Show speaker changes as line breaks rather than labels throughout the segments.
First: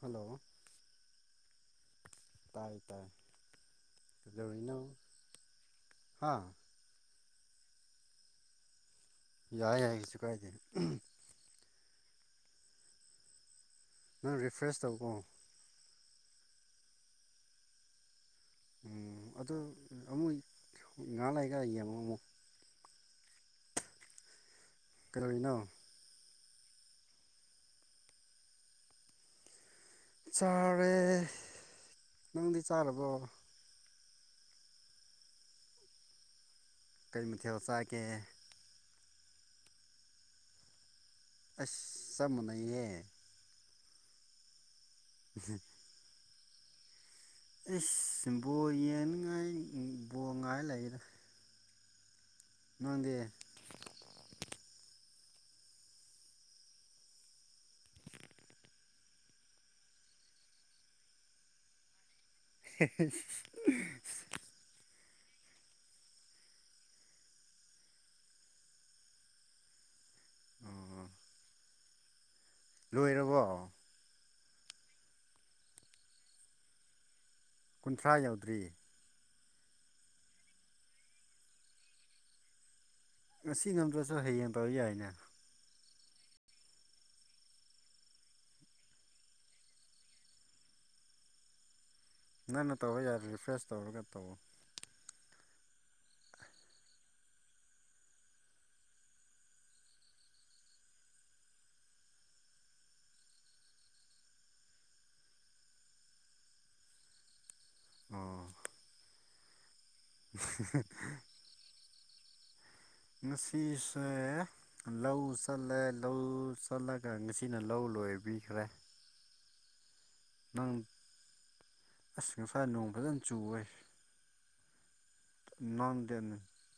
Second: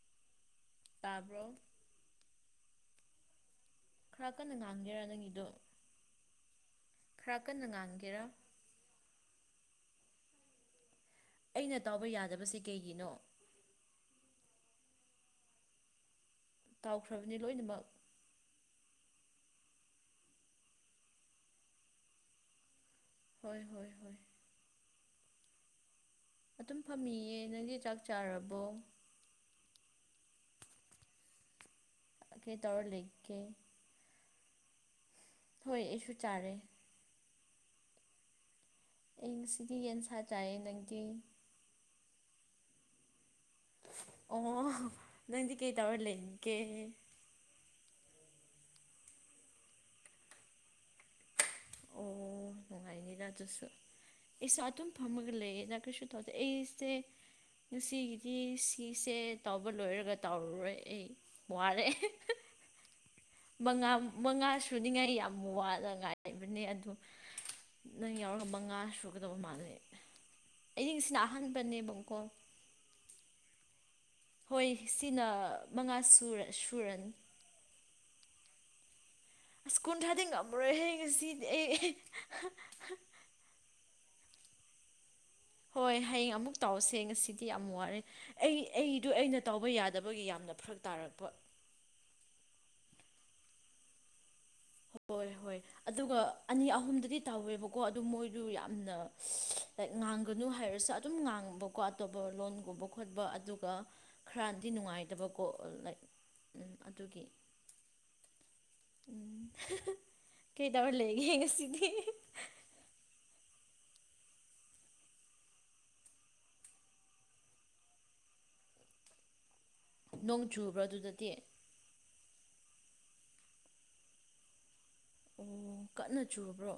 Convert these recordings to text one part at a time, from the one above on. hello
ꯇꯥꯔꯕ
ꯇꯥꯏꯇꯔ
ꯈꯔ ꯀꯟꯅ ꯉꯥꯡꯒꯦꯔꯥ ꯅꯪꯒꯤꯗꯣ
ꯍꯥ
ꯈꯔ ꯀꯟꯅ ꯉꯥꯟꯒꯦꯔꯥ
ꯌꯥꯏ ꯌꯥꯏ ꯀꯩꯁꯨ ꯀꯥꯏꯗ
ꯑꯩꯅ ꯇꯥꯎꯕ ꯌꯥꯗꯕꯁꯤ ꯀꯩꯒꯤꯅꯣ
ꯅꯪ ꯔꯤꯐ꯭ꯔꯦꯁ ꯇꯧꯀꯣ
ꯇꯥꯎꯈ꯭ꯔꯕꯅꯤ ꯂꯣꯏꯅꯃꯛ
ꯎꯝ ꯑꯗ ꯑꯃꯨ ꯉꯥ ꯂꯩꯒ ꯂꯩꯒ ꯑꯃ ꯑꯃꯨꯛ
ꯍꯣꯏ ꯍꯣꯏ ꯍꯣꯏ
ꯀꯔꯅꯣ
ꯑꯗꯨꯝ ꯐꯝꯃꯤꯌꯦ ꯅꯪꯒꯤ ꯆꯥꯛ ꯆꯥꯔꯕꯣ
ꯆꯥꯔꯦ
ꯀꯩ
ꯅꯪꯗꯤ
ꯇꯧꯔ
ꯆꯥꯔꯕꯣ
ꯂꯩꯒꯦ ꯍꯣꯏ ꯑꯩꯁꯨ ꯆꯥꯔꯦ
ꯃꯤꯊꯦꯜ ꯆꯒꯦ
ꯑꯩ ꯉꯁꯤꯗꯤ ꯌꯦꯟ ꯁꯥ ꯆꯥꯏꯌꯦꯦ ꯅꯪꯒꯤ
ꯑꯅꯌꯦ
ꯑꯣ ꯅꯪꯗꯤ ꯀꯩ ꯇꯧꯔ ꯂꯩꯒꯦ
ꯑꯦꯁ ꯕꯣ ꯌꯦꯡꯅꯤꯉꯥꯏ ꯕꯣ ꯉꯥꯏ ꯂꯩꯔꯦ
ꯑꯩꯁꯨꯥ ꯑꯗꯨꯝ ꯐꯝꯃꯒ ꯂꯩ ꯅ ꯀꯩꯁꯨ ꯇꯧ ꯑꯩ ꯉꯁꯤꯒꯤꯗꯤ ꯁꯤꯁꯦ ꯇꯧꯕ ꯂꯣꯏꯔꯒ ꯇꯧꯔꯨꯔꯣꯏ ꯑꯩ ꯋꯥꯔꯦ
ꯍꯥ
ꯃꯉꯥ ꯃꯉꯥ ꯁꯨꯅꯤꯉꯥꯏ ꯌꯥꯝ ꯋꯥꯅ ꯉꯥꯏꯕꯅꯦ ꯑꯗꯨ ꯅꯪ ꯌꯥꯎꯔꯒ ꯃꯉꯥ ꯁꯨꯒꯗꯕ ꯃꯥꯜꯂꯦ
ꯑꯣ
ꯑꯩꯗꯤꯁꯤꯅ ꯑꯍꯥꯟꯕꯅꯦꯕꯀꯣ
ꯂꯣꯏꯔꯕꯣ
ꯍꯣꯏ ꯁꯤꯅ ꯃꯉꯥ ꯁꯨꯔ ꯁꯨꯔꯅꯤ
ꯀꯨꯟꯊ꯭ꯔꯥ ꯌꯥꯎꯗ꯭ꯔꯤ
ꯑꯁ ꯀꯨꯟ ꯊꯥꯗꯤ ꯉꯝꯃꯔꯣꯏꯍꯦ ꯉꯁꯤꯗꯤ ꯑꯩ
ꯉꯁꯤ ꯉꯝꯗ꯭ꯔꯁꯨ ꯍꯌꯦꯡ ꯇꯧ ꯌꯥꯏꯅꯦ
ꯍꯣꯏ ꯍꯌꯦꯡ ꯑꯃꯨꯛ ꯇꯧꯁꯦ ꯉꯁꯤꯗꯤ ꯌꯥꯝ ꯋꯥꯔꯦ ꯑꯩ ꯑꯩꯗꯣ ꯑꯩꯅ ꯇꯧꯕ ꯌꯥꯗꯕꯒꯤ ꯌꯥꯝꯅ ꯐꯩ ꯐꯔꯛ ꯇꯥꯔꯛꯄ
[inaudible] ꯀꯟꯅ ꯇꯧꯕ ꯌꯥꯔꯦ ꯔꯤꯐ꯭ꯔꯦꯁ ꯇꯧꯔꯒ ꯇꯧ
ꯍꯣꯏ ꯍꯣꯏ ꯑꯗꯨꯒ ꯑꯅꯤ ꯑꯍꯨꯝꯗꯗꯤ ꯇꯧꯋꯦꯕꯀꯣ ꯑꯗꯨ ꯃꯣꯏꯗꯨ ꯌꯥꯝꯅ ꯂꯥꯏꯛ ꯉꯥꯡꯒꯅꯨ ꯍꯥꯏꯩꯔꯁꯨ ꯑꯗꯨꯝ ꯉꯥꯡꯕꯀꯣ ꯑꯇꯣꯞꯄ ꯂꯣꯟꯒꯨꯝꯕ ꯈꯣꯠꯄ ꯑꯗꯨꯒ ꯈꯔꯗꯤ ꯅꯨꯡꯉꯥꯏꯇꯕꯀꯣ ꯂꯥꯏ ꯑꯗꯨꯒꯤ
ꯑꯣ
ꯀꯩ ꯇꯔ ꯂꯩꯒꯦ ꯉꯁꯤꯗꯤ
ꯉꯁꯤꯁꯦ ꯂꯧ ꯆꯜꯂꯦ ꯂꯧ ꯆꯜꯂꯒ ꯉꯁꯤꯅ ꯂꯧ ꯂꯣꯏꯕꯤꯈ꯭ꯔꯦ
ꯅꯣꯡ
ꯅꯪ
ꯆꯨꯕ꯭ꯔꯥ ꯑꯗꯨꯗꯗꯤ
ꯑꯁ ꯉꯁꯥ ꯅꯣꯡ ꯐꯖꯅ ꯆꯨꯋꯦ
ꯑꯣ ꯀꯟꯅ
ꯅꯪꯗꯦꯅꯦ
ꯆꯨꯔꯕ꯭ꯔꯣ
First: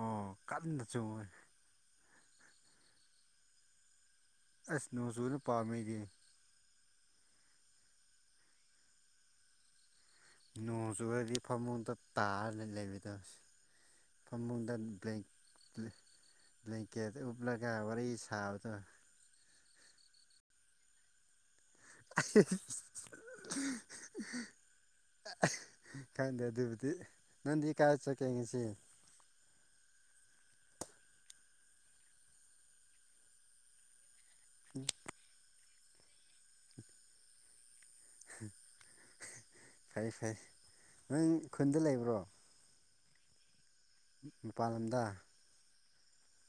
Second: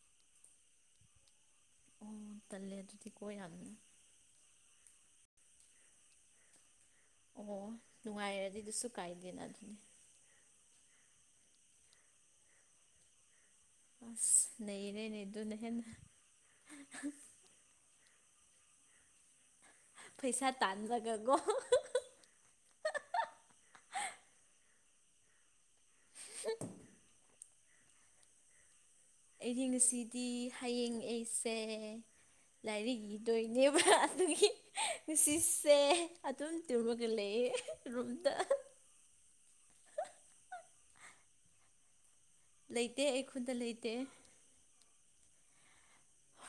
ꯑꯣ ꯀꯥꯗ ꯆꯣꯡ ꯃꯣꯏ
ꯑꯣ ꯇꯜꯂꯦ ꯑꯗꯨꯗꯤ ꯀꯣ ꯌꯥꯝꯅꯅꯦ
ꯑꯁ ꯅ ꯁꯨꯅ ꯄꯥꯗꯤ
ꯑꯣ ꯅꯨꯡꯉꯥꯏꯔꯗꯤ ꯑꯗꯨꯁꯨ ꯀꯥꯏꯗꯦꯅ ꯑꯗꯨꯅꯤ
ꯅꯣꯡ ꯆꯨꯨꯔꯗꯤ ꯐꯃꯨꯡꯗ ꯇꯥꯔꯗꯤ ꯂꯩꯕꯤꯗꯔꯁ
ꯑꯁ
ꯐꯃꯨꯡꯗ
ꯅꯩꯔꯦꯅꯦ ꯑꯗꯨꯅ ꯍꯦꯟꯅ
ꯕ꯭ꯂꯦꯡꯀꯦꯠ ꯎꯞꯂꯒ ꯋꯥꯔꯤ ꯊꯥꯕꯗ
ꯄꯩꯁꯥ ꯇꯥꯟꯖꯒꯦꯒꯣ
ꯑꯤꯁ ꯈꯪꯗꯦ ꯑꯗꯨꯕꯨꯗꯤ ꯅꯪꯗꯤ ꯀꯥꯏ ꯆꯠꯀꯦ ꯉꯁꯤ
ꯑꯩꯗꯤꯡꯁꯤꯗꯤ ꯍꯌꯦꯡ ꯑꯩꯁꯦ ꯂꯥꯏꯔꯤꯛ ꯏꯗꯣꯏꯅꯦꯕ ꯑꯗꯨꯒꯤ ꯅꯨꯡꯁꯤꯁꯦ ꯑꯗꯨꯝ ꯇꯨꯔꯃꯒ ꯂꯩ ꯔꯨꯝꯗ
ꯐꯩ ꯐꯩ ꯅꯪ ꯈꯨꯟꯗ ꯂꯩꯕ꯭ꯔꯣ
ꯂꯩꯇꯦ ꯑꯩ ꯈꯨꯟꯗ ꯂꯩ
ꯃꯄꯥꯟ ꯂꯝꯗ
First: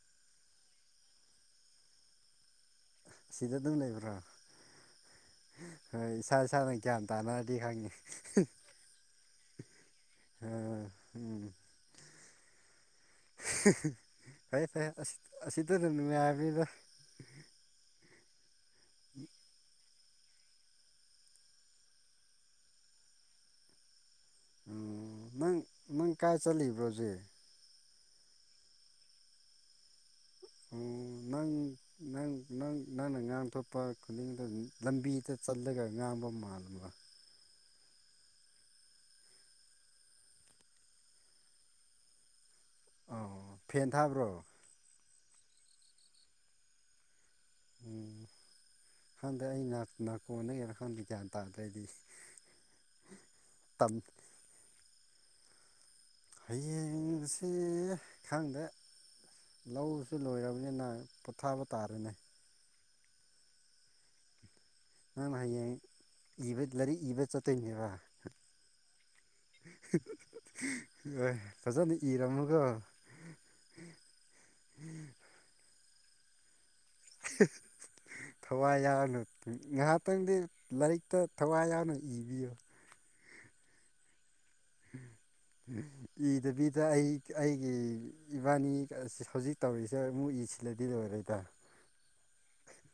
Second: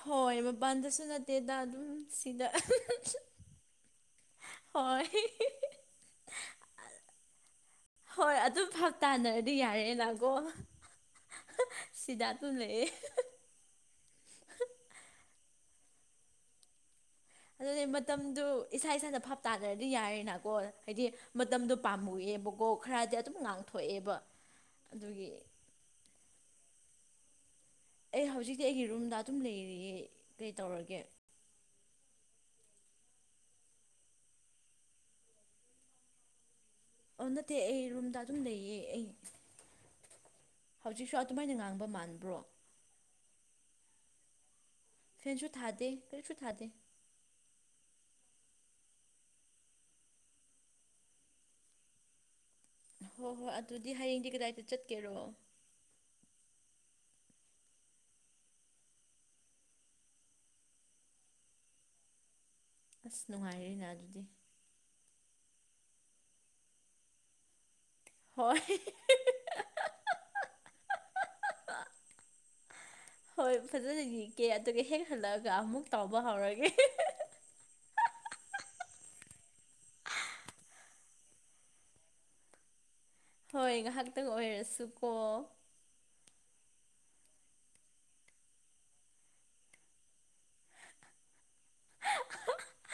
ꯍꯣꯏ ꯃꯄꯥꯟꯗꯁꯨ ꯅꯠꯇꯦꯗ ꯑꯗꯨꯝ ꯁꯤꯗ
ꯑꯁꯤꯗ ꯑꯗꯨꯝ ꯂꯩꯕ꯭ꯔꯣ
ꯍꯣꯏ
ꯍꯣꯏ ꯏꯁꯥ ꯏꯁꯥꯅ ꯒ꯭ꯌꯥꯟ ꯇꯥꯅꯔꯗꯤ ꯈꯪꯉꯦ
ꯁꯥꯟꯅꯔꯗꯤ ꯌꯥꯔꯦ ꯂꯥꯛꯀꯣ ꯁꯤꯗ ꯑꯗꯨꯝ ꯂꯩꯑꯦ
ꯐꯔꯦ ꯐꯔꯦ ꯑꯁꯤꯗ ꯑꯗꯨꯝ ꯉꯥꯏꯅꯤꯗꯣ
ꯑꯗꯨꯗꯤ ꯃꯇꯝꯗꯨ ꯏꯁꯥ ꯏꯁꯥꯅ ꯐꯥꯞ ꯇꯥꯅꯔꯅꯤ ꯍꯥꯏꯗꯤ ꯌꯥꯔꯤꯦꯅꯀꯣ ꯍꯥꯏꯗꯤ ꯃꯇꯝꯗꯣ ꯄꯥꯝꯃꯨꯑꯦꯕꯀꯣ ꯈꯔꯗꯤ ꯑꯗꯨꯝ ꯉꯥꯡꯊꯣꯛꯑꯦꯕ
ꯎꯝ
ꯑꯗꯨꯒꯤ
ꯅꯪ ꯅꯪ ꯀꯥꯏ ꯆꯠꯂꯤꯕ꯭ꯔꯣꯁꯦ
ꯑꯩ ꯍꯧꯖꯤꯛꯇꯤ ꯑꯩꯒꯤ ꯔꯨꯝꯗ ꯑꯗꯨꯝ ꯂꯩꯔꯤ‌ꯌꯦ
ꯑꯣ ꯅꯪ ꯅꯪ ꯅꯪ ꯅꯪꯅ ꯉꯥꯡꯊꯣꯛꯄ ꯈꯨꯗꯤꯡꯗ ꯂꯝꯕꯤꯗ ꯆꯜꯂꯒ ꯉꯥꯡꯕ ꯃꯥꯜꯂ
ꯑꯣ ꯅꯠꯇꯦ ꯑꯩ ꯔꯨꯝꯗ ꯑꯗꯨꯝ ꯂꯩꯌꯦ ꯑꯩ ꯍꯧꯖꯤꯛꯁꯨ ꯑꯗꯨꯃꯥꯏꯅ ꯉꯥꯡꯕ ꯃꯥꯟꯕ꯭ꯔꯣ
ꯑ ꯐꯦꯟ ꯊꯥꯕ꯭ꯔꯣ
ꯐꯦꯟꯁꯨ ꯊꯥꯗꯦ ꯀꯔꯤꯁꯨ ꯊꯥꯗꯦ
ꯎꯝ ꯈꯪꯗꯦ ꯑꯩ ꯅꯥꯀꯣꯟꯅꯒꯅ ꯈꯪꯗꯦ ꯒ꯭ꯌꯥꯟ ꯇꯥꯗ ꯑꯩꯗꯤ
ꯍꯣꯏ ꯍꯣꯏ
ꯇꯝ
ꯑꯗꯨꯗꯤ ꯍꯌꯦꯡꯗꯤ ꯀꯗꯥꯏꯗ ꯆꯠꯀꯦꯔꯣ
ꯍꯌꯦꯡꯕꯁꯤ ꯈꯪꯗꯦ ꯂꯧꯁꯤ ꯂꯣꯏꯔꯕꯅꯤꯅ ꯄꯣꯊꯥꯕ ꯇꯥꯔꯦꯅꯦ
ꯑꯁ ꯅꯨꯡꯉꯥꯏꯔꯤꯔꯤꯅꯦ ꯑꯗꯨꯗꯤ
ꯅꯪꯅ ꯍꯌꯦꯡ ꯏꯕ ꯂꯥꯏꯔꯤꯛ ꯏꯕ ꯆꯠꯇꯣꯏꯅꯦꯕ
ꯍꯣꯏ
ꯑꯦ ꯐꯖꯅ ꯏꯔꯝꯃꯨꯀꯣ
ꯍꯣꯏ ꯐꯖꯅ ꯌꯦꯅꯤꯛꯀꯦ ꯑꯗꯨꯒ ꯍꯦꯛ ꯍꯜꯂꯛꯑꯒ ꯑꯃꯨꯛ ꯇꯥꯎꯕ ꯍꯧꯔꯒꯦ
[inaudible] ꯊꯋꯥꯏ ꯌꯥꯎꯅ ꯉꯥꯏꯍꯥꯛꯇꯪꯗꯤ ꯂꯥꯏꯔꯤꯛꯇ ꯊꯋꯥꯏ ꯌꯥꯎꯅ ꯏꯕꯤꯌꯨ
ꯍꯣꯏ ꯉꯥꯏꯍꯥꯛꯇꯪ ꯑꯣꯏꯔꯁꯨꯀꯣ
ꯏꯗꯕꯤꯗ ꯑꯩ ꯑꯩꯒꯤ ꯏꯕꯥꯅꯤ ꯍꯧꯖꯤꯛ ꯇꯧꯔꯤꯁꯦ ꯑꯃꯨꯛ ꯏꯁꯤꯜꯂꯗꯤ ꯂꯣꯏꯔꯦ ꯗ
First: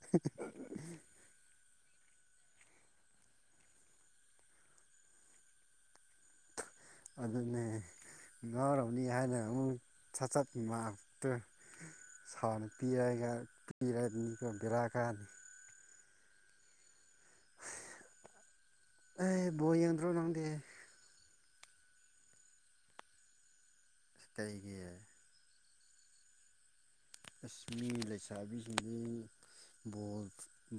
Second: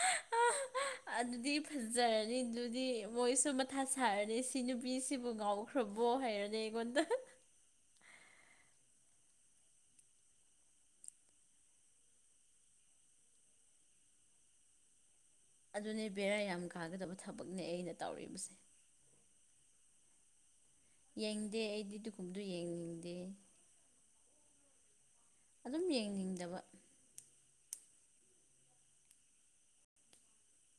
[inaudible]
ꯑꯗꯨꯗꯤ ꯐꯖꯔꯅꯤ ꯑꯗꯨꯗꯤ ꯃꯣꯏꯁꯨ ꯃꯊꯥ ꯁꯥꯔꯅꯤ ꯁꯤ ꯅꯨꯄꯤꯁꯤꯕꯨ ꯉꯥꯎꯈ꯭ꯔꯕ ꯕ ꯍꯥꯏꯔꯗꯤ
ꯑꯗꯨꯅꯦ ꯉꯥꯎꯔꯔꯕꯅꯤ ꯍꯥꯏꯅ ꯑꯃꯨꯛ ꯁꯠꯆꯠ ꯉꯥꯛꯇꯨ ꯁꯥꯎ ꯄꯤꯔ ꯄꯤꯔ ꯔꯥ ꯀ
ꯑꯗꯨꯅꯦ ꯕꯦꯔꯥ ꯌꯥꯝ ꯀꯥꯒꯗꯕ ꯊꯕꯛꯅꯦ ꯑꯩꯅ ꯇꯧꯕꯁꯦ
ꯕꯣ ꯌꯥꯡꯗ꯭ꯔꯣ ꯅꯪꯗꯦ
ꯌꯦꯡꯗꯦ ꯑꯩꯗꯤ ꯗꯨꯀꯨꯝꯗꯨ ꯌꯦꯡꯅꯤꯡꯗꯦ
ꯆꯇꯩꯒꯤ
ꯑꯗꯨꯝ ꯌꯦꯡꯅꯤꯡꯗꯕ
ꯑꯁꯃꯤ ꯂꯩꯁꯥꯕꯤꯁꯤꯡ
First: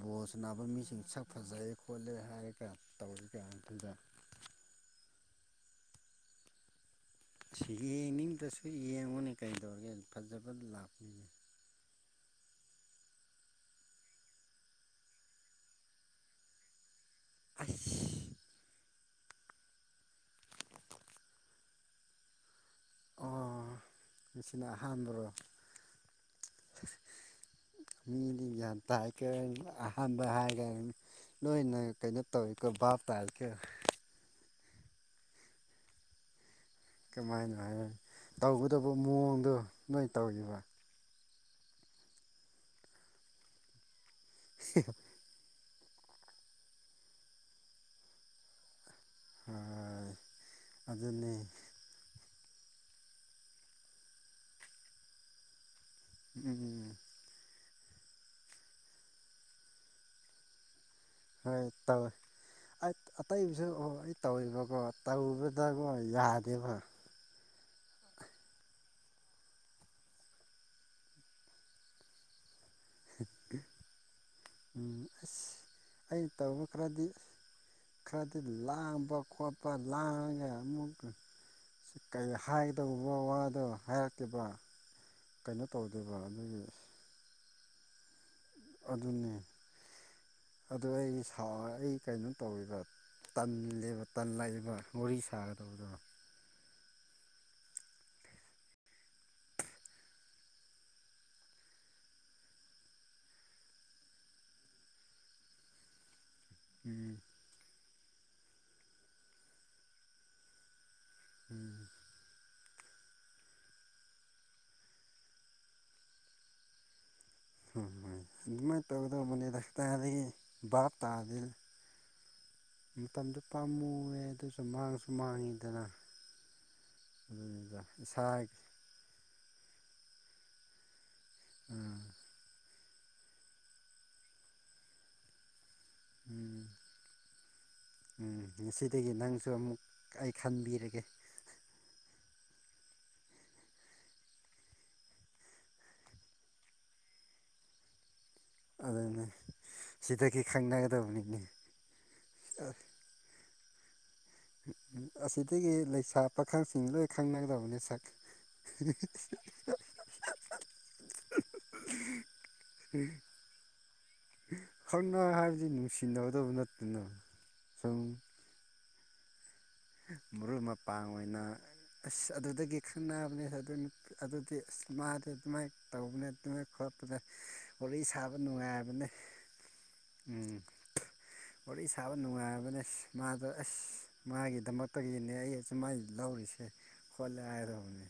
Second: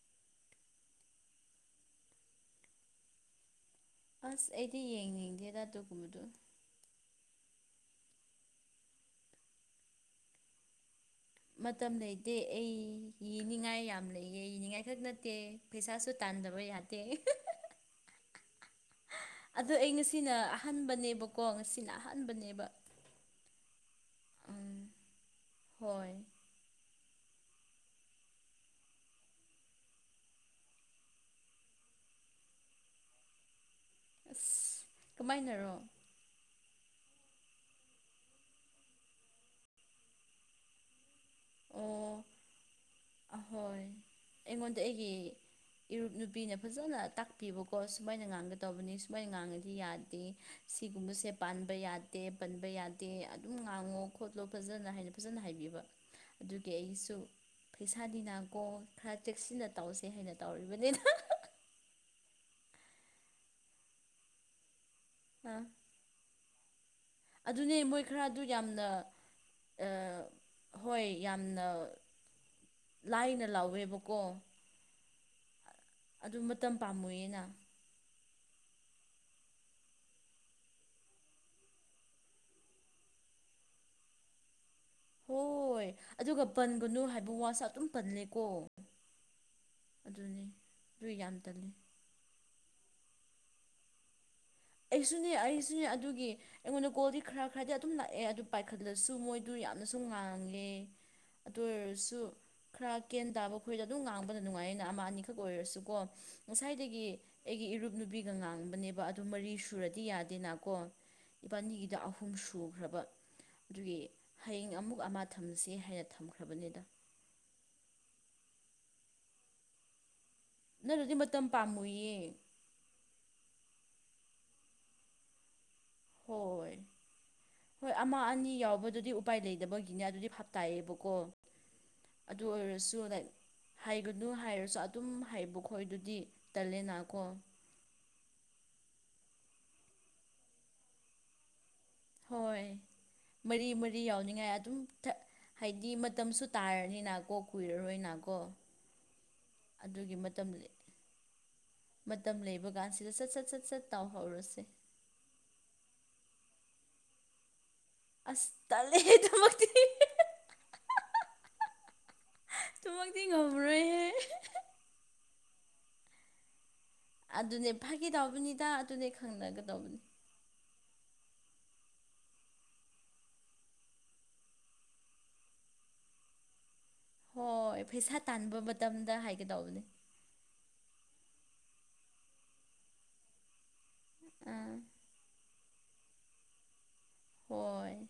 ꯕꯣꯜꯁ ꯅꯥꯕ ꯃꯤꯁꯤꯡ ꯁꯛ ꯐꯖꯔꯦ ꯈꯣꯠꯂꯦ ꯍꯥꯏꯔ ꯀ ꯇꯧꯒꯦ ꯀ ꯈꯟꯖꯦ
ꯑꯁ ꯑꯩꯗꯤ ꯌꯦꯡꯅꯤꯡꯗꯦ ꯑꯗꯥ ꯇꯣꯀꯨꯕꯗꯣ
ꯁꯤ ꯌꯦꯡꯅꯤꯡꯕꯗꯁꯨ ꯌꯦꯡꯉꯨꯅꯦ ꯀꯩꯗꯧꯔꯒꯦ ꯐꯖꯕ ꯂꯥꯛꯄꯅꯦ
ꯃꯇꯝ ꯂꯩꯇꯦ ꯑꯩꯅꯤꯡꯉꯥꯏ ꯌꯥꯝ ꯂꯩꯌꯦꯅꯤꯡꯉꯥꯏ ꯈꯛ ꯅꯠꯇꯦ ꯄꯩꯁꯥꯁꯨ ꯇꯥ ꯥꯟꯖꯕ ꯌꯥꯗ
ꯑ
ꯑ ꯑꯩ ꯉꯁꯤꯅ ꯑꯍꯥꯟꯕꯅꯦꯕꯀꯣ ꯉꯁꯤꯅ ꯑꯍꯥꯟꯕꯅꯦꯕ
ꯑꯣ ꯅꯆꯤꯅꯥ
ꯎꯝ
ꯍꯟꯕ꯭ꯔꯣ
ꯍꯣꯏ
ꯃꯤ ꯌꯥꯄꯥꯏ ꯀ ꯑꯍꯥꯟꯕꯕ ꯍꯥꯏꯥꯏꯒ ꯅꯣꯏꯅ ꯀꯩꯅꯣ ꯇꯧꯋꯀꯣ ꯚꯥꯞ ꯇꯥꯔꯤꯀꯦ
ꯑꯁ ꯀꯃꯥꯏꯅꯔꯣ
ꯀꯃꯥꯏꯅꯣ ꯍꯥꯏꯅꯤ ꯇꯧꯒꯇꯕꯨ ꯃꯑꯣꯡꯗꯣ ꯅꯣꯏ ꯇꯧꯈꯤꯕ
ꯑꯣ ꯍꯣꯏ ꯑꯩꯉꯣꯟꯗ ꯑꯩꯒꯤ ꯨꯞ ꯅꯨꯄꯤꯅ ꯐꯖꯅ ꯇꯥꯛꯄꯤꯕꯀꯣ ꯁꯨꯃꯥꯏꯅ ꯉꯥꯡꯒꯗꯧꯕꯅꯤ ꯃꯣꯏ ꯉꯥꯡꯉꯗꯤ
ꯍꯣꯏ
ꯌꯥꯗꯦ ꯁꯤꯒꯨꯝꯕꯁꯦ
ꯑꯗꯨꯅꯤ
ꯄꯥꯟꯕ ꯌꯥ ꯇꯦ ꯄꯟꯕ ꯌꯥꯗꯦ ꯑꯗꯨꯝ ꯉꯥꯡꯉꯣ ꯈꯣꯠꯂꯣ ꯐꯖꯅ ꯍꯥꯏꯅ ꯐꯖꯅ ꯍꯥꯏꯕꯤꯕ ꯑꯗꯨꯒꯤ
ꯎꯝ
ꯑꯩꯁꯨ ꯐꯩꯁꯥ ꯅꯥꯀꯣ ꯈꯔ ꯆꯦꯛꯁꯤꯟꯅ ꯇꯧꯁꯦ ꯍꯥꯏꯅ ꯇꯧꯔꯤꯕꯅꯤꯅ
ꯍꯣꯏ ꯇꯧꯋꯦ ꯑꯇꯩꯁꯨ ꯑꯣ ꯑꯩ ꯇꯧꯔꯤꯕꯀꯣ
ꯑꯥ
ꯇꯧꯕꯗꯕꯨ ꯌꯥꯗꯦꯕ
ꯑꯗꯨꯅꯦ ꯃꯣꯏ ꯈꯔ ꯑꯗꯨ ꯌꯥꯝꯅ ꯍꯣꯏ ꯌꯥꯝꯅ ꯂꯥꯏꯅ ꯂꯥꯎꯋꯦꯕꯀꯣ
ꯎꯝ ꯑꯁ ꯑꯩꯅ
ꯑꯗꯨ
ꯇꯧꯕ
ꯃꯇꯝ
ꯈꯔꯗꯤ
ꯄꯥꯝꯃꯨꯌꯦꯅ
ꯈꯔꯗꯤ ꯂꯥꯡꯕ ꯈꯣꯠꯄ ꯂꯥꯡꯉꯒ ꯑꯃꯨꯛ ꯁꯤ ꯀꯔꯤ ꯍꯥꯏꯒꯗꯧꯕ ꯋꯥꯗꯣ ꯍꯥꯏꯔꯛꯀꯦꯈꯤꯕ
ꯍꯣꯏ ꯑꯗꯨꯒ ꯄꯟꯒꯅꯨ ꯍꯥꯏꯕ ꯋꯥꯁ ꯑꯗꯨꯝ ꯄꯂ
ꯑꯗꯨꯅꯦ ꯑ
ꯑꯗꯨ
ꯑꯩ
ꯌꯥꯝ ꯇꯜꯂꯤ
ꯑꯩ ꯀꯩꯅꯣ ꯇꯧꯔꯤꯕ ꯇꯦꯕ ꯇꯟ ꯂꯏꯕ
ꯑꯩꯁꯨꯅꯦ ꯑꯩꯁꯨꯅꯦ ꯑꯗꯨꯒꯤ ꯑꯩꯉꯣꯟꯗ ꯒꯣꯜꯗꯤ ꯈꯔ ꯈꯔꯗꯤ ꯑꯗꯨꯝ ꯂꯥꯛꯑꯦ ꯑꯗꯨ ꯄꯥꯏꯈꯠꯂꯁꯨ ꯃꯣꯏꯗꯨ ꯌꯥꯝꯅꯁꯨ ꯉꯥꯡꯉꯦ ꯑꯗꯨ ꯑꯣꯏꯔꯁꯨ ꯈꯔ ꯀꯦꯟ ꯇꯥꯕ ꯈꯣꯏꯗ ꯑꯗꯨꯝ ꯉꯥꯡꯕꯗ ꯅꯨꯡꯉꯥꯏꯌꯦꯩꯅ ꯑꯃ ꯑꯅꯤꯈꯛ ꯑꯣꯏꯔꯁꯨꯀꯣ ꯉꯁꯥꯏꯗꯒꯤ
ꯎꯝ
ꯑꯩꯒꯤ ꯏꯔꯨꯞ ꯅꯨꯄꯤꯒ ꯉꯥꯡꯕꯅꯦꯕ ꯑꯗꯨ ꯃꯔꯤ ꯁꯨꯔꯗꯤ ꯌꯥꯗꯦꯅꯀꯣ
ꯎꯝ
ꯏꯕꯥꯅꯤꯒꯤꯗ ꯑꯍꯨꯝ ꯁꯨꯈ꯭ꯔꯕ ꯑꯗꯨꯒꯤ ꯍꯌꯦꯡ ꯑꯃꯨꯛ ꯑꯃ ꯊꯝꯁꯤ ꯍꯥꯏꯅ ꯊꯝꯈ꯭ꯔꯕꯅꯤꯗ
ꯍꯣꯏꯣꯏ ꯑꯗꯨꯃꯥꯏꯅ ꯇꯧꯒꯗꯧꯕꯅꯤꯗ ꯍꯞꯇꯥꯗꯒꯤ ꯚꯞ
ꯅꯠꯇ꯭ꯔꯗꯤ
ꯇꯥꯗ
ꯃꯇꯝ ꯄꯥꯝꯃꯨꯏꯌꯦ
ꯃꯇꯝꯗꯨ ꯄꯥꯝꯃꯨꯑ ꯑꯗꯨꯁꯨ ꯃꯥꯡꯁꯨ ꯃꯥꯡꯉꯤꯗꯅ
ꯍꯣꯏ
ꯑꯗꯨꯅꯤꯗ
ꯍꯣꯏ ꯑꯃ
ꯏꯁꯥ
ꯑꯅꯤ ꯌꯥꯎꯕꯗꯨꯗꯤ ꯎꯄꯥꯏ ꯂꯩꯇꯕꯒꯤꯅꯦ ꯑꯗꯨꯗꯤ ꯍꯥꯞ ꯇꯥꯏꯌꯦꯦꯕꯀꯣ
ꯎꯝ
ꯑꯗꯨ ꯑꯣꯏꯔꯁꯨ ꯑꯗꯨꯨ ꯍꯥꯏꯒꯅꯨ ꯍꯥꯏꯔꯁꯨ ꯑꯗꯨꯝ ꯍꯥꯏꯕꯀꯣ ꯑꯩꯈꯣꯏꯗꯨꯗꯤ
ꯎꯝ
ꯇꯜꯂꯦꯅꯥꯀꯣ
ꯎꯝ ꯉꯁꯤꯗꯒꯤ ꯅꯪꯁꯨ ꯑꯃꯨꯛ ꯑꯩ ꯈꯟꯕꯤꯔꯒꯦ
ꯍꯣꯏ ꯃꯔꯤ ꯃꯔꯤ ꯌꯥꯎꯅꯤꯡꯉꯥꯏ ꯑꯗꯨꯝ ꯍꯥꯏꯗꯤ ꯃꯇꯝꯁꯨ ꯇꯥꯔꯅꯤꯅꯀꯣ ꯀꯨꯏꯔꯔꯣꯏꯅꯀꯣ
ꯑꯗꯨꯅ
ꯑꯗꯨꯒꯤ
ꯁꯤꯗꯒꯤ
ꯃꯇꯝ
ꯈꯪꯅꯒꯗꯕꯅꯤꯅꯦ
ꯃꯇꯝ ꯂꯩꯕ ꯀꯥꯟꯁꯤꯗ ꯁꯠ ꯁꯠ ꯁꯠ ꯁꯠ ꯇꯥꯎꯍꯧꯔꯁꯦ
ꯑꯁꯤꯗꯒꯤ ꯂꯩꯁꯥ ꯄꯥꯈꯪꯁꯤꯡ ꯂꯣꯏ ꯈꯪꯅꯒꯗꯕꯅꯤ ꯁꯛ
ꯑꯁ ꯇꯂꯦ ꯇꯨꯃꯛꯗꯤ ꯉꯝꯕꯔꯦꯍꯦ
ꯁꯤ ꯅꯨꯡꯁꯤꯅꯒꯗꯕ ꯅꯠꯇꯦ
ꯑꯗꯨꯅꯦ ꯐꯥꯈꯤ ꯇꯎꯕꯅꯤꯗ ꯑꯗꯨꯅꯦ ꯈꯪꯅꯒꯗꯧꯕ
ꯃꯔꯨꯞ ꯃꯄꯥꯡ ꯑꯣꯏꯅ ꯑꯁ ꯑꯗꯨꯗꯒꯤ ꯈꯪꯅꯕꯅꯦ ꯑꯗꯨ ꯑꯗꯨꯗꯤ ꯑꯁ ꯃꯥꯗꯤ ꯑꯗꯨꯃꯥꯏꯅ ꯇꯧꯕꯅꯦ ꯑꯗꯨꯃꯥꯏꯅ ꯈꯣꯠ ꯗ
ꯍꯣꯏ
ꯍꯠꯩ
ꯄꯩꯁꯥ
ꯁꯥꯕ
ꯇꯥꯟꯕ
ꯅꯨꯡꯉꯥꯏꯕꯅꯦ
ꯃꯇꯝꯗ ꯍꯥꯏꯒꯗꯧꯕꯅꯤ
ꯎꯝ ꯋꯥꯔꯤ ꯁꯥꯕ ꯅꯨꯡꯉꯥꯏꯔꯕꯅꯦ ꯃꯥꯗ ꯑꯁ ꯃꯥꯒꯤ
ꯑꯥ
ꯏꯅꯦ ꯑꯩꯁꯨꯃꯥꯏ ꯂꯧꯔꯤꯁꯦ ꯈꯣꯠꯂꯦ
ꯍꯣꯏ
ꯍꯥꯏꯔꯕꯅꯦ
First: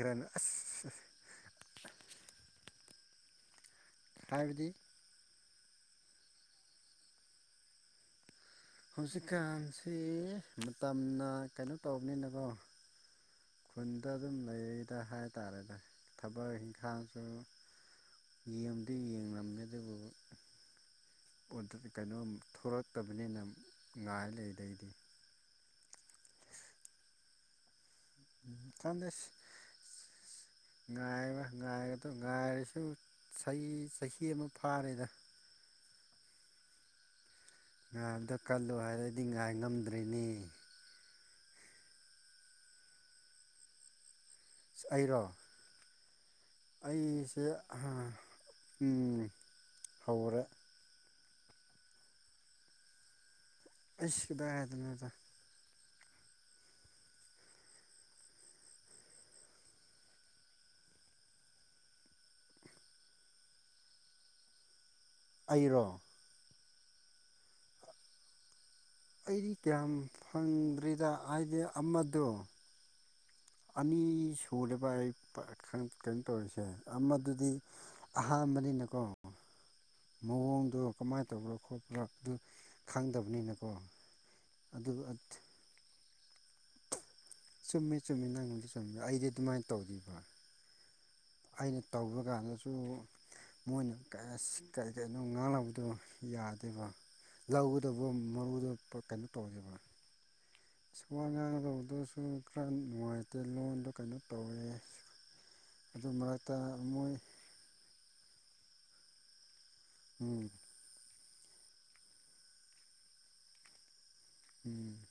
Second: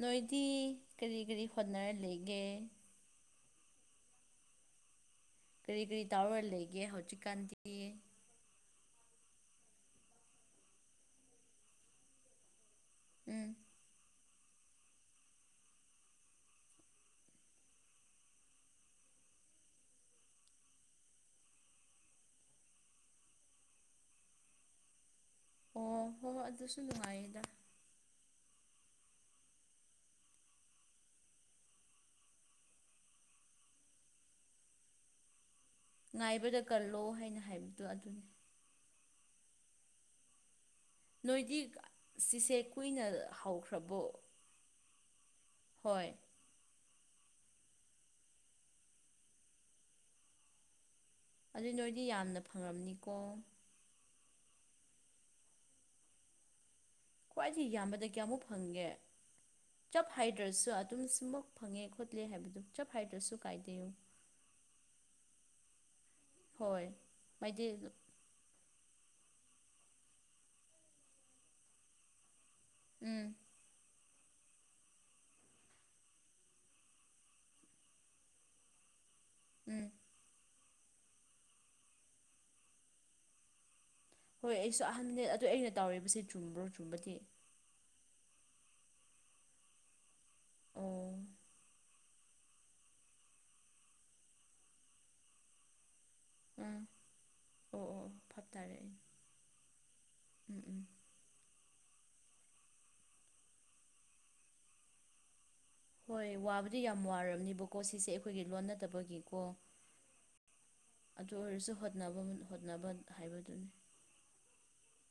ꯅꯣꯏꯗꯤ ꯀꯔꯤ ꯀꯔꯤ ꯍꯣꯠꯅꯔ ꯂꯩꯒꯦ
ꯔꯥꯏꯕꯗꯤ
ꯀꯔꯤ ꯀꯔꯤ ꯇꯥꯎꯔꯒ ꯂꯩꯒꯦ ꯍꯧꯖꯤꯛꯀꯥꯟꯗꯤ
ꯍꯧꯖꯤꯛꯀꯥꯟꯁꯤ ꯃꯇꯝꯅ ꯀꯩꯅꯣ ꯇꯧꯕꯅꯤꯅꯀꯣ
ꯎꯝ
ꯈꯨꯟꯗ ꯑꯗꯨꯝ ꯂꯩꯗ ꯍꯥꯏꯇꯥꯥꯔꯦꯅꯦ ꯊꯕꯛ ꯏꯪꯈꯥꯡꯁꯨ ꯌꯦꯦꯝꯗꯨ ꯌꯦꯡꯂꯡꯝꯃꯦ ꯑꯗꯨꯕꯨ ꯀꯩꯅꯣꯝ ꯊꯣꯛꯂꯛꯇꯕꯅꯤꯅ ꯉꯥꯏ ꯂꯩꯗꯩꯗꯤ
ꯑꯣ ꯍꯣꯏ ꯑꯗꯨꯁꯨ ꯅꯨꯡꯉꯥꯏꯗ
ꯟꯗ ꯉꯥꯏ ꯉꯥꯏꯒꯗ ꯉꯥꯏꯔꯁꯨ ꯆꯍꯤ ꯆꯍꯤ ꯑꯃ ꯐꯥꯔꯦꯗ
ꯉꯥꯏꯕꯗ ꯀꯜꯂꯣ ꯍꯥꯏꯅ ꯍꯥꯏꯕꯗꯣ ꯑꯗꯨꯅꯤ
ꯉꯥꯏꯕꯗ ꯀꯜꯂꯨ ꯍꯥꯏꯔꯗꯤ ꯉꯥꯏ ꯉꯝꯗ꯭ꯔꯔꯤꯅꯦ
ꯅꯣꯏꯗꯤ ꯆꯤꯁꯦ ꯀꯨꯏꯅ ꯍꯧꯈ꯭ꯔꯕꯣ
ꯑꯔꯣ
ꯍꯣꯏ
ꯑꯩꯁꯦ ꯍꯧꯔꯦ
ꯑꯗꯨꯏ ꯅꯣꯏꯗꯤ ꯌꯥꯝꯅ ꯐꯪꯉꯝꯅꯤꯀꯣ
ꯑꯁꯀꯤ ꯗ ꯃꯗ
ꯈ꯭ꯋꯥꯏꯗꯒꯤ ꯌꯥꯝꯕꯗꯒꯤꯌꯥ ꯑꯃꯨꯛ ꯐꯪꯒꯦ ꯆꯞ ꯍꯥꯏꯗ꯭ꯔꯁꯨ ꯑꯗꯨꯝꯁꯨꯃꯛ ꯐꯪꯉꯦ ꯈꯣꯠꯂꯦ ꯍꯥꯏꯕꯗꯨ ꯆꯞ ꯍꯥꯏꯗ꯭ꯔꯁꯨ ꯀꯥꯏꯗꯦꯌꯨ
ꯑꯔꯣ
ꯍꯣꯏ ꯃꯗꯤ
ꯑꯩꯗꯤ ꯀꯌꯥꯝ ꯐꯪꯗ꯭ꯔꯤꯗ ꯍꯥꯏꯕꯦ ꯑꯃꯗꯣ
ꯎꯝ
ꯑꯅꯤ ꯁꯦꯕ ꯑꯩ ꯀꯩꯅꯣ ꯇꯧꯔꯤꯁꯦ ꯃꯗꯨꯗꯤ ꯑꯍꯥꯝꯕꯅꯤꯅꯀꯣ
ꯎꯝ
ꯃꯑꯣꯡꯗꯣ ꯀꯃꯥꯏꯅ ꯇꯧꯕ꯭ꯔꯥ ꯈꯣꯠꯄ꯭ꯔꯥ ꯑꯗꯨ ꯈꯪꯗꯕꯅꯤꯅꯀꯣ
ꯍꯣꯏ ꯑꯩꯁꯨ
ꯑꯗꯨ
ꯑꯍꯟꯗ ꯑꯗꯨ ꯑꯩꯅ ꯇꯧꯋꯕꯁꯤ ꯆꯨꯝꯕ꯭ꯔꯣ ꯆꯨꯝꯕꯗꯤ
ꯆꯨꯝꯃꯦ ꯆꯨꯝꯃꯤ ꯅꯪꯉꯣꯟꯗꯤ ꯆꯨꯝꯃꯦ ꯑꯩꯗꯤ ꯑꯗꯨꯃꯥꯏꯅ ꯇꯧꯔꯤꯕ
ꯑꯣ
ꯑꯩꯅ ꯇꯧꯕ ꯀꯥꯟꯗꯁꯨ ꯃꯣꯏꯅ ꯀꯔꯤ ꯀꯅꯣ ꯉꯥꯡꯕꯗꯣ
ꯎꯝ
ꯌꯥꯗꯦꯕ
ꯑꯣ
ꯂꯧꯗꯕꯣ
ꯑꯣ ꯚꯥꯞ
ꯃꯔꯨꯗ
ꯇꯥꯔꯦ ꯑꯩ
ꯀꯩꯅꯣ ꯇꯧꯒꯦꯕ
ꯎꯝ ꯎꯝ
ꯁꯨꯋꯥ ꯉꯥꯡꯗꯧꯕꯗꯁꯨ ꯈꯔ ꯅꯨꯡꯉꯥꯏꯇꯦ ꯂꯣꯟꯗ ꯀꯩꯅꯣ ꯇꯧꯋꯦ ꯑꯗꯨ
ꯍꯣꯏ
ꯃꯔꯛꯇ
ꯋꯥꯕꯨꯗꯤ ꯌꯥꯝ
ꯃꯣꯏ
ꯋꯥꯔꯕꯝꯅꯦꯕꯀꯣ ꯁꯤꯁꯦ ꯑꯩꯈꯣꯏꯒꯤ ꯂꯣꯟ ꯅꯠꯇꯕꯒꯤꯀꯣ
ꯎꯝ [unintelligible] [inaudible]
ꯑꯗꯨ ꯑꯣꯏꯔꯁꯨ ꯍꯣꯠꯅꯕ ꯍꯣꯠꯅꯕ ꯍꯥꯏꯕꯗꯨꯅꯤ
ꯎꯝ [inaudible]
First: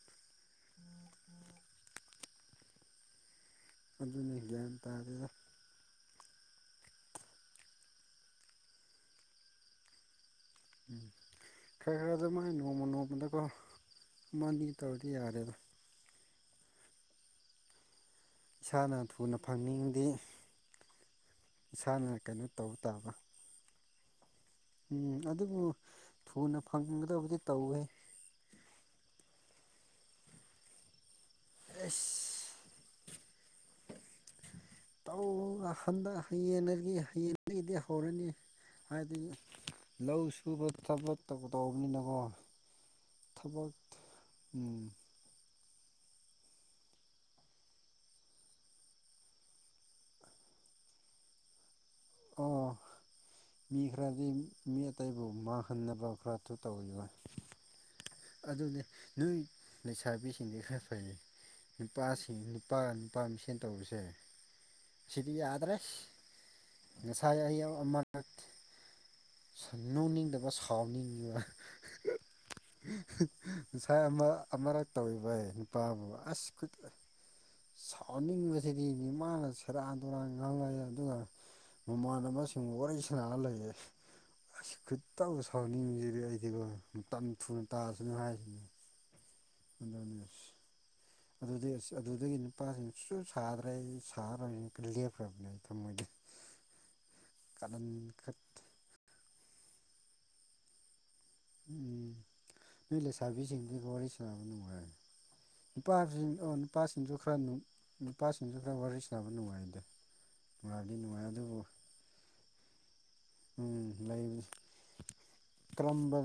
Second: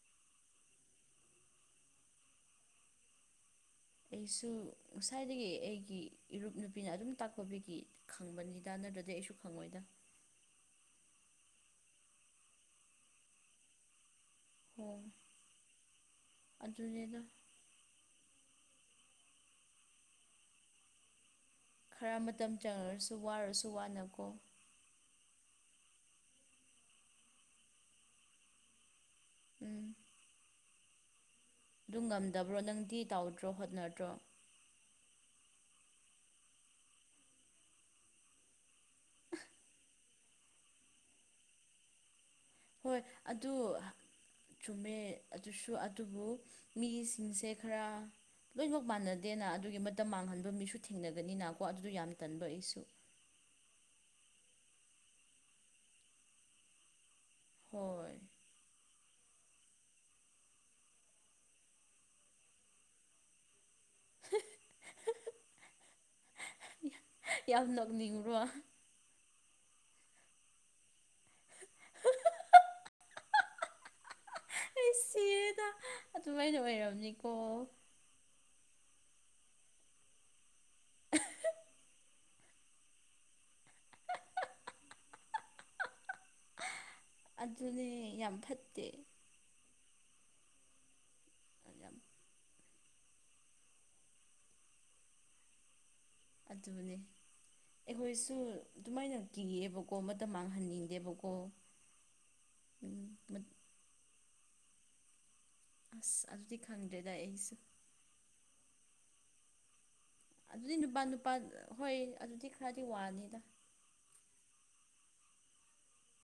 ꯑꯗꯨꯅꯤ
ꯑꯩꯁꯨ
ꯒ꯭ꯌꯥꯟ ꯇꯥꯗꯦꯗ
ꯉꯁꯥꯏꯗꯒꯤ ꯑꯩꯒꯤ ꯏꯔꯨꯞ ꯅꯨꯄꯤꯅ ꯑꯗꯨꯝ ꯇꯥꯛꯄꯕꯤꯒꯤ ꯈꯪꯕꯅꯤꯗ ꯅꯠꯇ꯭ꯔꯗꯤ ꯑꯩꯁꯨ ꯈꯪꯉꯣꯏꯗ
ꯝ ꯈꯦꯔ ꯈꯔꯗ ꯃꯥꯏ ꯅꯣꯡꯃ ꯅꯃꯥꯟꯗꯀ ꯃꯥꯅꯤ ꯇꯧꯗꯤ ꯌꯥꯔꯦꯗ
ꯑꯗꯨꯗ
ꯏꯁꯥꯅ ꯊꯨꯅ ꯐꯪꯅꯤꯡꯗꯤ ꯏꯁꯥꯅ ꯀꯩꯅꯣ ꯇꯧꯕ ꯇꯥꯕ
ꯁ ꯅꯀꯣ
ꯎꯝ ꯑꯗꯨꯕꯨ ꯊꯨꯅ ꯐꯪꯒꯗꯕꯗꯤ ꯇꯧꯋꯦ
ꯎꯝ [inaudible] ꯑꯗꯨ
ꯑꯦꯁ
ꯉꯝꯗꯕ꯭ꯔꯣ ꯅꯪꯗꯤ ꯇꯥꯎꯗ꯭ꯔꯣ ꯍꯣꯠꯅꯗ꯭ꯔꯣ
ꯇ ꯍꯟꯗꯛꯌꯦꯗꯒꯤ ꯍꯌꯦꯡꯗꯒꯤꯗꯤ ꯍꯧꯔꯅꯤ ꯍꯥꯏꯗꯤ ꯂꯧ ꯁꯨꯕ ꯊꯕ ꯊ ꯇꯧꯕꯅꯤꯅꯀꯣ
ꯍꯣꯏ ꯑꯗꯨ
ꯊꯕꯛ ꯎꯝ
ꯆꯨꯝꯃꯦ ꯑꯗꯨꯁꯨ ꯑꯗꯨꯕꯨ ꯃꯤꯁꯤꯡꯁꯦ ꯈꯔ ꯂꯣꯏꯅꯃꯛ ꯃꯥꯟꯅꯗꯦꯅ ꯑꯗꯨꯒꯤ ꯃꯇꯝ ꯃꯥꯡꯍꯟꯕ ꯃꯤꯁꯨ ꯊꯦꯡꯅꯒꯅꯤꯅꯀꯣ ꯌꯥꯝ ꯇꯟꯕ
ꯑꯣ
ꯑꯩꯁꯨ
ꯃꯤ ꯈꯔꯗꯤ ꯃꯤ ꯑꯇꯩꯕꯨ ꯃꯥꯡꯍꯟꯅꯕ ꯈꯔꯁꯨ ꯇꯧꯔꯤꯔꯣꯏ
ꯍꯣꯏ
ꯑꯗꯨꯗꯤ ꯅꯣꯏ ꯂꯩꯁꯥꯕꯤꯁꯤꯡꯗꯤ ꯈꯔ ꯐꯩ ꯅꯨꯄꯥꯁꯤꯡ ꯅꯨꯄꯥ ꯅꯨꯄꯥ ꯃꯁꯦꯟ ꯇꯧꯔꯁꯦ
[inaudible]
ꯁꯤꯠꯕꯤ ꯑꯥꯗ꯭ꯔꯦ ꯉꯁꯥꯏ
ꯌꯥꯝ
ꯑꯃ
ꯅꯣꯛꯅꯤꯡꯕ꯭ꯔꯣ
ꯣꯛꯅꯤꯡꯗꯕ ꯁꯥꯎꯅꯤꯡꯉꯤꯕ ꯉꯁꯥꯏ ꯑꯃ ꯑꯃꯛ
ꯑꯩ
ꯇꯧꯔꯤꯕ
ꯁꯤꯔꯦꯗ
ꯅꯨꯄꯥꯕꯨ ꯑꯁ
ꯑꯗꯨꯃꯥꯏꯅ ꯑꯣꯏꯔꯝꯅꯤꯀꯣ
ꯁꯥꯎꯅꯤꯡꯕ ꯖꯤꯗꯤꯅꯤ ꯃꯥꯅ ꯁꯦꯔꯥꯟ ꯇꯨꯔꯥꯟ ꯉꯥꯡꯉꯛ ꯑꯗꯨꯒ ꯃꯃꯥꯟꯅꯕꯁꯤꯡꯕꯨ ꯋꯥꯔꯤ ꯁꯥꯟꯔ ꯂꯩꯌꯦ ꯑꯩ ꯈꯨꯠꯇꯕꯨ ꯁꯥꯎꯅꯤꯡꯉꯁꯤꯗꯤ ꯑꯩꯗꯤꯕꯨꯣ ꯃꯇꯝ ꯊꯨꯅ
ꯑꯗꯨꯅꯦ
ꯇꯥꯔꯁꯨꯅꯨ
ꯌꯥꯝ
ꯍꯥꯏꯁꯤꯅꯦ
ꯐꯠꯇꯦ
ꯑꯖꯅꯤꯁꯤ ꯑꯗꯨꯗꯤ ꯑꯁ
ꯌꯥꯝ
ꯑꯗꯨꯗꯒꯤ ꯅꯨꯄꯥꯁꯤꯡ ꯁꯨꯁꯨ ꯁꯥꯗ꯭ꯔꯦ ꯑꯩ ꯁꯥꯕꯅꯤꯅ ꯂꯦꯞꯈ꯭ꯔꯕꯅꯦ ꯑꯩ ꯊꯝꯃꯣꯏꯗꯤ
ꯑꯗꯨꯅꯦ ꯑꯩꯈꯣꯏꯁꯨ
ꯈꯠ
ꯑꯗꯨꯃꯥꯏꯅ ꯀꯤꯌꯦꯦꯕꯀꯣ ꯃꯇꯝ ꯃꯥꯡꯍꯟꯅꯤꯡꯗꯦꯕꯀꯣ
ꯎꯝ ꯃ
ꯎꯝ
ꯂꯩꯁꯥꯕꯤꯁꯤꯡꯗꯤ
ꯑꯁ
ꯅꯨꯄꯥꯁꯤꯡ
ꯑꯗꯨꯗꯤ ꯈꯪꯗ꯭ꯔꯦꯗ
ꯅꯨꯄꯥꯁꯤꯡꯁꯨ ꯈꯔ
ꯑꯩꯁꯨ
ꯅꯨꯄꯥꯁꯤꯡꯁꯨ ꯈꯔ ꯋꯥꯔꯤ ꯁꯥꯅꯕ ꯅꯨꯡꯉꯥꯏꯗꯦ
ꯑꯗꯨꯗꯤ ꯅꯨꯄꯥ ꯅꯨꯄꯥ ꯍꯣꯏ ꯑꯗꯨꯗꯤ ꯈꯔꯗꯤ ꯋꯥꯅꯤ
ꯇꯔꯝꯕꯝꯕ